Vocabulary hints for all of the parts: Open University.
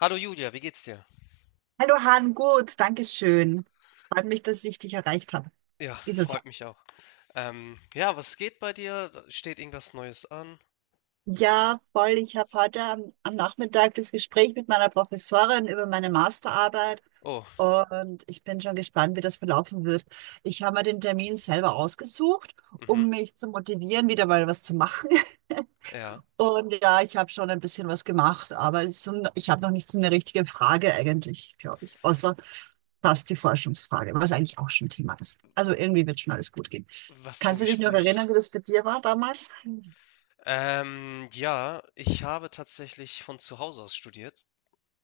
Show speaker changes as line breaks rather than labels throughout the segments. Hallo Julia, wie geht's dir?
Hallo Han, gut, danke schön. Freut mich, dass ich dich erreicht habe.
Ja,
Dieser
freut
Tag.
mich auch. Ja, was geht bei dir? Steht irgendwas Neues an?
Ja, voll. Ich habe heute am Nachmittag das Gespräch mit meiner Professorin über meine Masterarbeit
Oh,
und ich bin schon gespannt, wie das verlaufen wird. Ich habe mir den Termin selber ausgesucht,
mhm,
um mich zu motivieren, wieder mal was zu machen.
ja.
Und ja, ich habe schon ein bisschen was gemacht, aber so, ich habe noch nicht so eine richtige Frage eigentlich, glaube ich, außer fast die Forschungsfrage, was eigentlich auch schon Thema ist. Also irgendwie wird schon alles gut gehen.
Was für ein
Kannst du dich noch
Gespräch.
erinnern, wie das bei dir war damals?
Ja, ich habe tatsächlich von zu Hause aus studiert.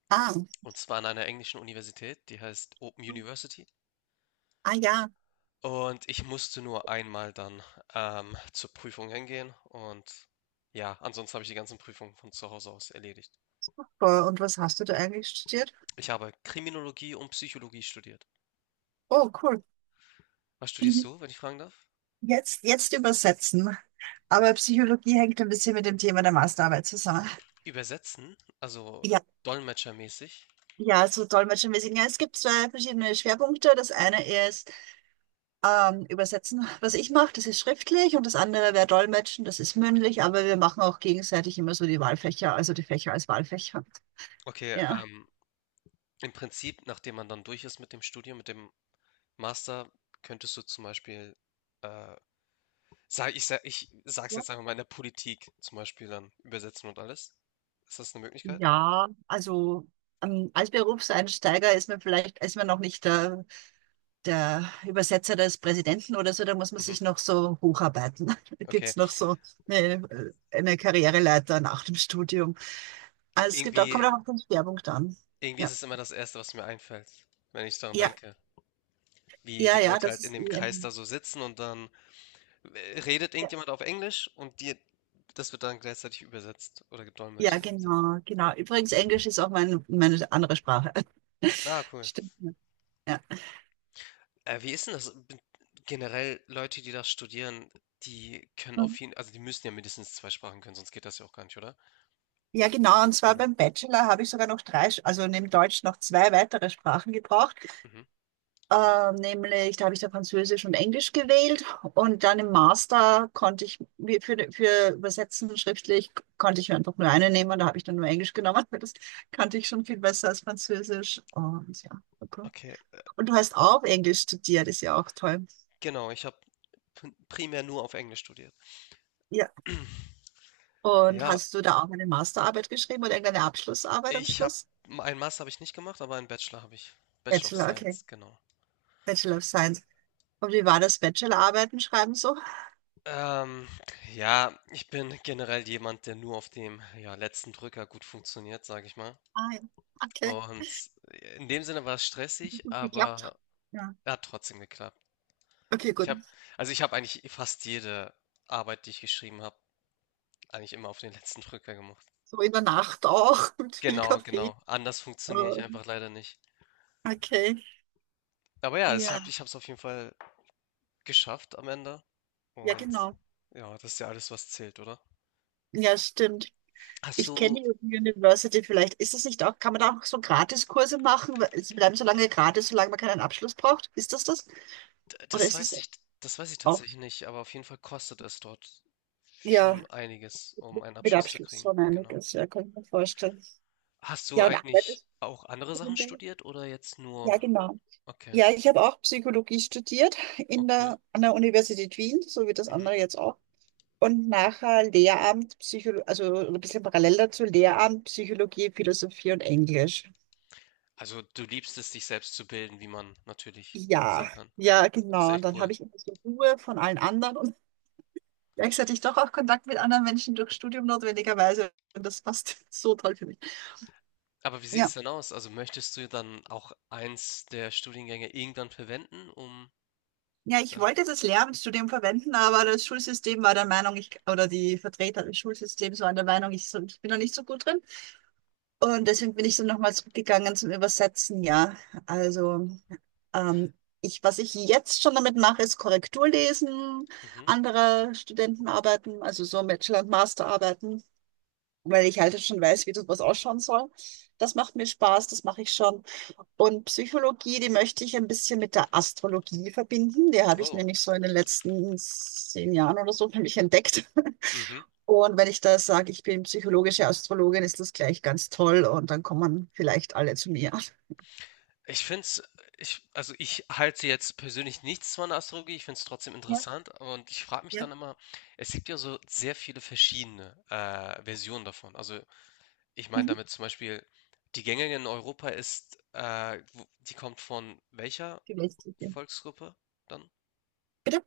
Ah,
Und zwar an einer englischen Universität, die heißt Open University.
ah ja.
Und ich musste nur einmal dann zur Prüfung hingehen. Und ja, ansonsten habe ich die ganzen Prüfungen von zu Hause aus erledigt.
Und was hast du da eigentlich studiert?
Ich habe Kriminologie und Psychologie studiert.
Oh, cool.
Was studierst
Mhm.
du, wenn ich fragen darf?
Jetzt übersetzen. Aber Psychologie hängt ein bisschen mit dem Thema der Masterarbeit zusammen.
Übersetzen, also
Ja,
dolmetschermäßig.
ja, so dolmetschermäßig. Ja, es gibt zwei verschiedene Schwerpunkte. Das eine ist Übersetzen, was ich mache, das ist schriftlich und das andere wäre Dolmetschen, das ist mündlich, aber wir machen auch gegenseitig immer so die Wahlfächer, also die Fächer als Wahlfächer.
Okay,
Ja.
im Prinzip, nachdem man dann durch ist mit dem Studium, mit dem Master, könntest du zum Beispiel, äh, sag's jetzt einfach mal in der Politik zum Beispiel dann übersetzen und alles. Ist das eine Möglichkeit?
Ja, also als Berufseinsteiger ist man vielleicht, ist man noch nicht der, der Übersetzer des Präsidenten oder so, da muss man
Mhm,
sich noch so hocharbeiten. Da
okay.
gibt's noch so eine Karriereleiter nach dem Studium. Also es gibt auch, kommt
Irgendwie,
auch auf den Schwerpunkt an.
irgendwie ist
Ja,
es immer das Erste, was mir einfällt, wenn ich daran
ja,
denke. Wie die
ja, ja,
Leute
das
halt in
ist
dem
eh
Kreis da
ein-
so sitzen und dann redet
ja,
irgendjemand auf Englisch und das wird dann gleichzeitig übersetzt oder
ja,
gedolmetscht in dem Sinne.
genau, genau. Übrigens, Englisch ist auch mein, meine andere Sprache.
Ah, cool.
Stimmt. Ja.
Wie ist denn das b generell Leute, die das studieren, die können
Ja.
auf jeden also, die müssen ja mindestens 2 Sprachen können, sonst geht das ja auch gar nicht, oder?
Ja, genau. Und zwar
Genau.
beim Bachelor habe ich sogar noch drei, Sch- also neben Deutsch noch zwei weitere Sprachen gebraucht.
Mhm.
Nämlich, da habe ich da Französisch und Englisch gewählt. Und dann im Master konnte ich, mir für Übersetzen schriftlich, konnte ich mir einfach nur eine nehmen. Da habe ich dann nur Englisch genommen, weil das kannte ich schon viel besser als Französisch. Und ja, okay.
Okay,
Und du hast auch Englisch studiert, ist ja auch toll.
genau, ich habe primär nur auf Englisch studiert.
Ja. Und
Ja,
hast du da auch eine Masterarbeit geschrieben oder irgendeine Abschlussarbeit am
ich habe
Schluss?
einen Master habe ich nicht gemacht, aber einen Bachelor habe ich. Bachelor of
Bachelor, okay.
Science, genau.
Bachelor of Science. Und wie war das Bachelorarbeiten schreiben so?
Ähm, ja, ich bin generell jemand, der nur auf dem, ja, letzten Drücker gut funktioniert, sage ich mal.
Ah, ja. Okay,
Und in dem Sinne war es stressig,
gut geklappt.
aber
Ja.
er hat trotzdem geklappt.
Okay,
Ich
gut.
habe, ich habe eigentlich fast jede Arbeit, die ich geschrieben habe, eigentlich immer auf den letzten Drücker gemacht.
So in der Nacht auch mit viel
Genau,
Kaffee.
genau. Anders funktioniere ich
Ähm,
einfach leider nicht.
Okay,
Aber ja,
ja,
ich habe es auf jeden Fall geschafft am Ende.
ja,
Und
genau.
ja, das ist ja alles, was zählt, oder?
Ja, stimmt.
Hast
Ich
du,
kenne die University vielleicht. Ist das nicht auch, kann man da auch so Gratiskurse machen? Weil Sie bleiben so lange gratis, solange man keinen Abschluss braucht. Ist das das?
d-
Oder
das
ist es
weiß ich, das weiß ich
auch?
tatsächlich nicht, aber auf jeden Fall kostet es dort
Ja,
schon einiges, um einen
mit
Abschluss zu
Abschluss
kriegen.
schon
Genau.
einiges. Ja, kann ich mir vorstellen.
Hast du
Ja, und
eigentlich
arbeitest
auch andere
du
Sachen
in der?
studiert oder jetzt nur?
Ja, genau.
Okay,
Ja, ich habe auch Psychologie studiert
oh
in
cool.
der, an der Universität Wien, so wie das
Mhm.
andere jetzt auch. Und nachher Lehramt, Psychologie, also ein bisschen parallel dazu, Lehramt, Psychologie, Philosophie und Englisch.
Also du liebst es, dich selbst zu bilden, wie man natürlich sehen
Ja,
kann.
ja,
Ist
genau. Und
echt
dann
cool.
habe ich immer so Ruhe von allen anderen und gleichzeitig doch auch Kontakt mit anderen Menschen durch Studium notwendigerweise. Und das passt so toll für mich.
Aber wie sieht's
Ja.
denn aus? Also möchtest du dann auch eins der Studiengänge irgendwann verwenden, um
Ja, ich
dann...
wollte das Lehramtsstudium verwenden, aber das Schulsystem war der Meinung, ich, oder die Vertreter des Schulsystems waren der Meinung, ich, so- ich bin da nicht so gut drin. Und deswegen bin ich so nochmal zurückgegangen zum Übersetzen, ja. Also, ähm, ich, was ich jetzt schon damit mache, ist Korrektur lesen,
Mhm.
andere Studentenarbeiten, also so Bachelor- und Masterarbeiten, weil ich halt schon weiß, wie das was ausschauen soll. Das macht mir Spaß, das mache ich schon. Und Psychologie, die möchte ich ein bisschen mit der Astrologie verbinden. Die habe ich
Oh,
nämlich so in den letzten 10 Jahren oder so für mich entdeckt.
mhm.
Und wenn ich da sage, ich bin psychologische Astrologin, ist das gleich ganz toll und dann kommen vielleicht alle zu mir.
Ich find's, ich, also ich halte jetzt persönlich nichts von der Astrologie, ich find's trotzdem
Ja,
interessant und ich frage mich
ja.
dann immer, es gibt ja so sehr viele verschiedene Versionen davon. Also ich meine
Mhm.
damit zum Beispiel, die gängige in Europa ist, die kommt von welcher
Vielleicht. Ja.
Volksgruppe dann?
Bitte?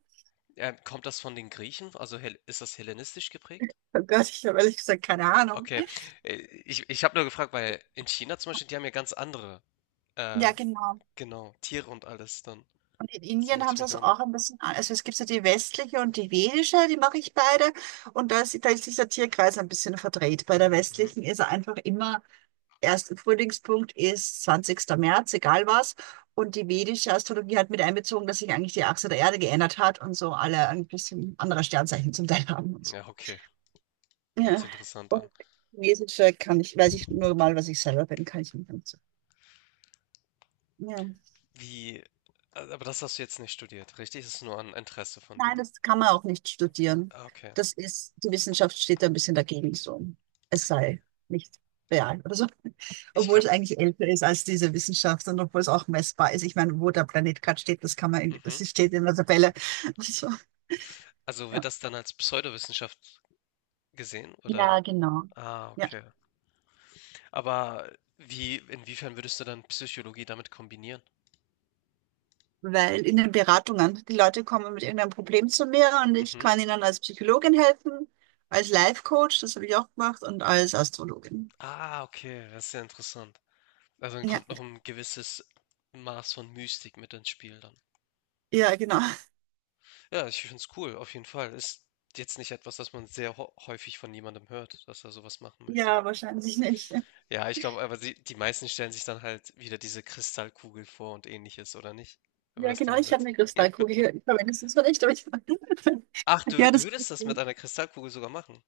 Kommt das von den Griechen? Also ist das hellenistisch geprägt?
Oh Gott, ich habe ehrlich gesagt keine Ahnung.
Okay, äh, ich habe nur gefragt, weil in China zum Beispiel, die haben ja ganz andere,
Ja,
äh,
genau.
genau, Tiere und alles dann.
Und in
Deswegen
Indien
hatte
haben
ich
sie
mich
das
gewundert.
auch ein bisschen, an- also es gibt so die westliche und die vedische, die mache ich beide. Und da ist dieser Tierkreis ein bisschen verdreht. Bei der
Mhm.
westlichen ist er einfach immer erste Frühlingspunkt ist zwanzigster März, egal was. Und die vedische Astrologie hat mit einbezogen, dass sich eigentlich die Achse der Erde geändert hat und so alle ein bisschen andere Sternzeichen zum Teil haben. Und
Ja, okay,
so.
hört sich
Ja.
interessant
Und
an.
chinesische kann ich, weiß ich nur mal, was ich selber bin, kann ich nicht. So. Ja.
Wie, also, aber das hast du jetzt nicht studiert, richtig? Das ist nur ein Interesse von dir.
Nein, das kann man auch nicht studieren.
Ah, okay,
Das ist, die Wissenschaft steht da ein bisschen dagegen so. Es sei nicht real oder so.
ich
Obwohl es
glaube,
eigentlich älter ist als diese Wissenschaft und obwohl es auch messbar ist. Ich meine, wo der Planet gerade steht, das kann man, in- das
mhm.
steht in der Tabelle. Also,
Also wird
ja.
das dann als Pseudowissenschaft gesehen,
Ja,
oder?
genau.
Ah,
Ja,
okay. Aber wie, inwiefern würdest du dann Psychologie damit kombinieren?
weil in den Beratungen, die Leute kommen mit irgendeinem Problem zu mir und ich
Mhm.
kann ihnen als Psychologin helfen, als Life Coach, das habe ich auch gemacht, und als Astrologin.
Ah, okay, das ist sehr interessant. Also dann
Ja,
kommt noch ein gewisses Maß von Mystik mit ins Spiel dann.
ja, genau.
Ja, ich finde es cool, auf jeden Fall. Ist jetzt nicht etwas, das man sehr häufig von jemandem hört, dass er sowas machen möchte.
Ja, wahrscheinlich nicht.
Ja, ich glaube, aber die meisten stellen sich dann halt wieder diese Kristallkugel vor und ähnliches, oder nicht? Wenn man
Ja,
das Ding
genau, ich habe
ersetzt.
eine
Ja.
Kristallkugel. Ich verwende sie zwar nicht, aber ich.
Ach, du,
Ja,
du
das
würdest das mit einer Kristallkugel sogar machen.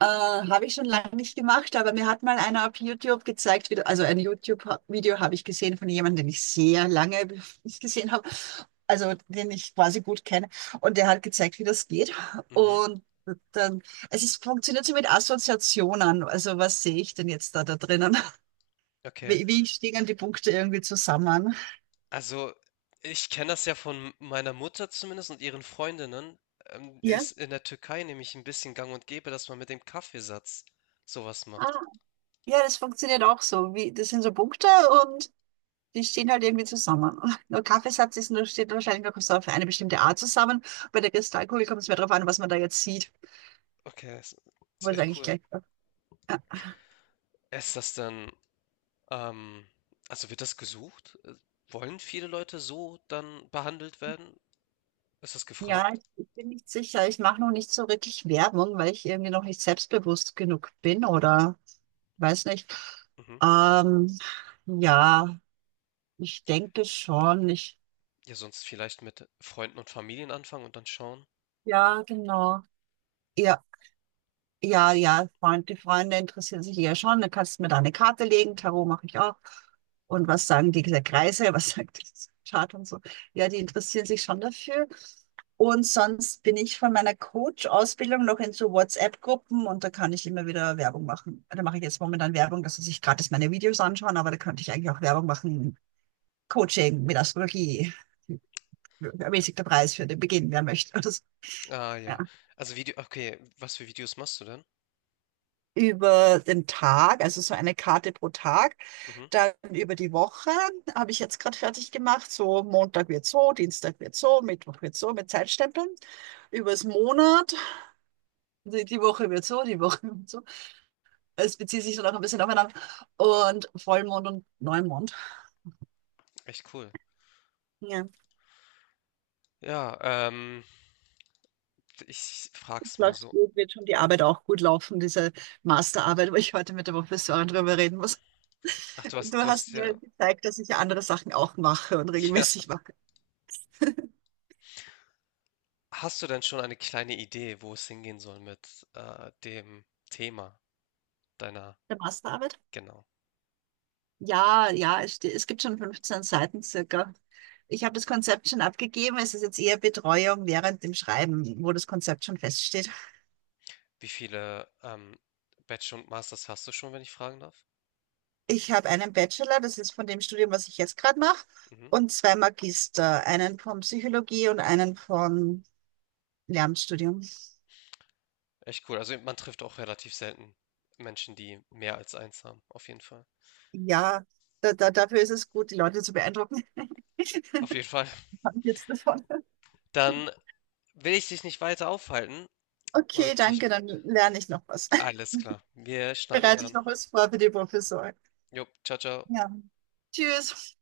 habe ich schon lange nicht gemacht, aber mir hat mal einer auf YouTube gezeigt, wie, du- also ein YouTube-Video habe ich gesehen von jemandem, den ich sehr lange nicht gesehen habe, also den ich quasi gut kenne. Und der hat gezeigt, wie das geht.
Mhm.
Und dann, es ist, funktioniert so mit Assoziationen. Also was sehe ich denn jetzt da drinnen?
Okay.
Wie, wie stehen die Punkte irgendwie zusammen?
Also, ich kenne das ja von meiner Mutter zumindest und ihren Freundinnen.
Ja.
Ist in der Türkei nämlich ein bisschen gang und gäbe, dass man mit dem Kaffeesatz sowas
Ah,
macht.
ja, das funktioniert auch so. Wie, das sind so Punkte. Die stehen halt irgendwie zusammen. Nur Kaffeesatz ist nur, steht wahrscheinlich nur so auf eine bestimmte Art zusammen. Bei der Kristallkugel kommt es mehr darauf an, was man da jetzt sieht.
Okay, das ist
Obwohl es
echt
eigentlich
cool.
gleich war.
Ist das dann, ähm, also wird das gesucht? Wollen viele Leute so dann behandelt werden? Ist das
Ja,
gefragt?
ich bin nicht sicher. Ich mache noch nicht so wirklich Werbung, weil ich irgendwie noch nicht selbstbewusst genug bin oder weiß nicht.
Mhm.
Ähm, ja, ich denke schon. Ich,
Ja, sonst vielleicht mit Freunden und Familien anfangen und dann schauen.
ja, genau. Ja. Ja,
Interessant.
ja, Freund, die Freunde interessieren sich ja schon. Dann kannst du mir da eine Karte legen. Tarot mache ich auch. Und was sagen die Kreise? Was sagt das Chart und so? Ja, die interessieren sich schon dafür. Und sonst bin ich von meiner Coach-Ausbildung noch in so WhatsApp-Gruppen und da kann ich immer wieder Werbung machen. Da mache ich jetzt momentan Werbung, dass sie sich gratis meine Videos anschauen, aber da könnte ich eigentlich auch Werbung machen. Coaching mit Astrologie. Ermäßigter Preis für den Beginn, wer möchte. Oder so.
Ah, ja.
Ja.
Also Video, okay, was für Videos machst du denn?
Über den Tag, also so eine Karte pro Tag.
Mhm.
Dann über die Woche habe ich jetzt gerade fertig gemacht. So Montag wird so, Dienstag wird so, Mittwoch wird so mit Zeitstempeln. Übers Monat, die Woche wird so, die Woche wird so. Es bezieht sich so noch ein bisschen aufeinander. Und Vollmond und Neumond.
Echt cool.
Ja,
Ja, ähm, ich
es
frag's mal
läuft
so.
gut, wird schon die Arbeit auch gut laufen, diese Masterarbeit, wo ich heute mit der Professorin drüber reden muss.
Ach,
Du
du
hast
hast
mir
ja,
gezeigt, dass ich ja andere Sachen auch mache und
ja.
regelmäßig mache.
Hast du denn schon eine kleine Idee, wo es hingehen soll mit dem Thema deiner,
Der Masterarbeit?
genau.
Ja, ja, es, ste- es gibt schon 15 Seiten circa. Ich habe das Konzept schon abgegeben. Es ist jetzt eher Betreuung während dem Schreiben, wo das Konzept schon feststeht.
Wie viele Bachelor und Masters hast du schon, wenn ich fragen darf?
Ich habe einen Bachelor, das ist von dem Studium, was ich jetzt gerade mache,
Mhm.
und zwei Magister, einen von Psychologie und einen von Lehramtsstudium.
Echt cool. Also man trifft auch relativ selten Menschen, die mehr als eins haben. Auf jeden Fall.
Ja, da, da, dafür ist es gut, die Leute zu beeindrucken.
Auf jeden Fall.
Haben jetzt davon.
Dann will ich dich nicht weiter aufhalten
Okay,
und dich,
danke, dann lerne ich noch was.
alles klar. Wir schnacken
Bereite ich
dann.
noch was vor für die Professorin.
Jo, ciao, ciao.
Ja, tschüss.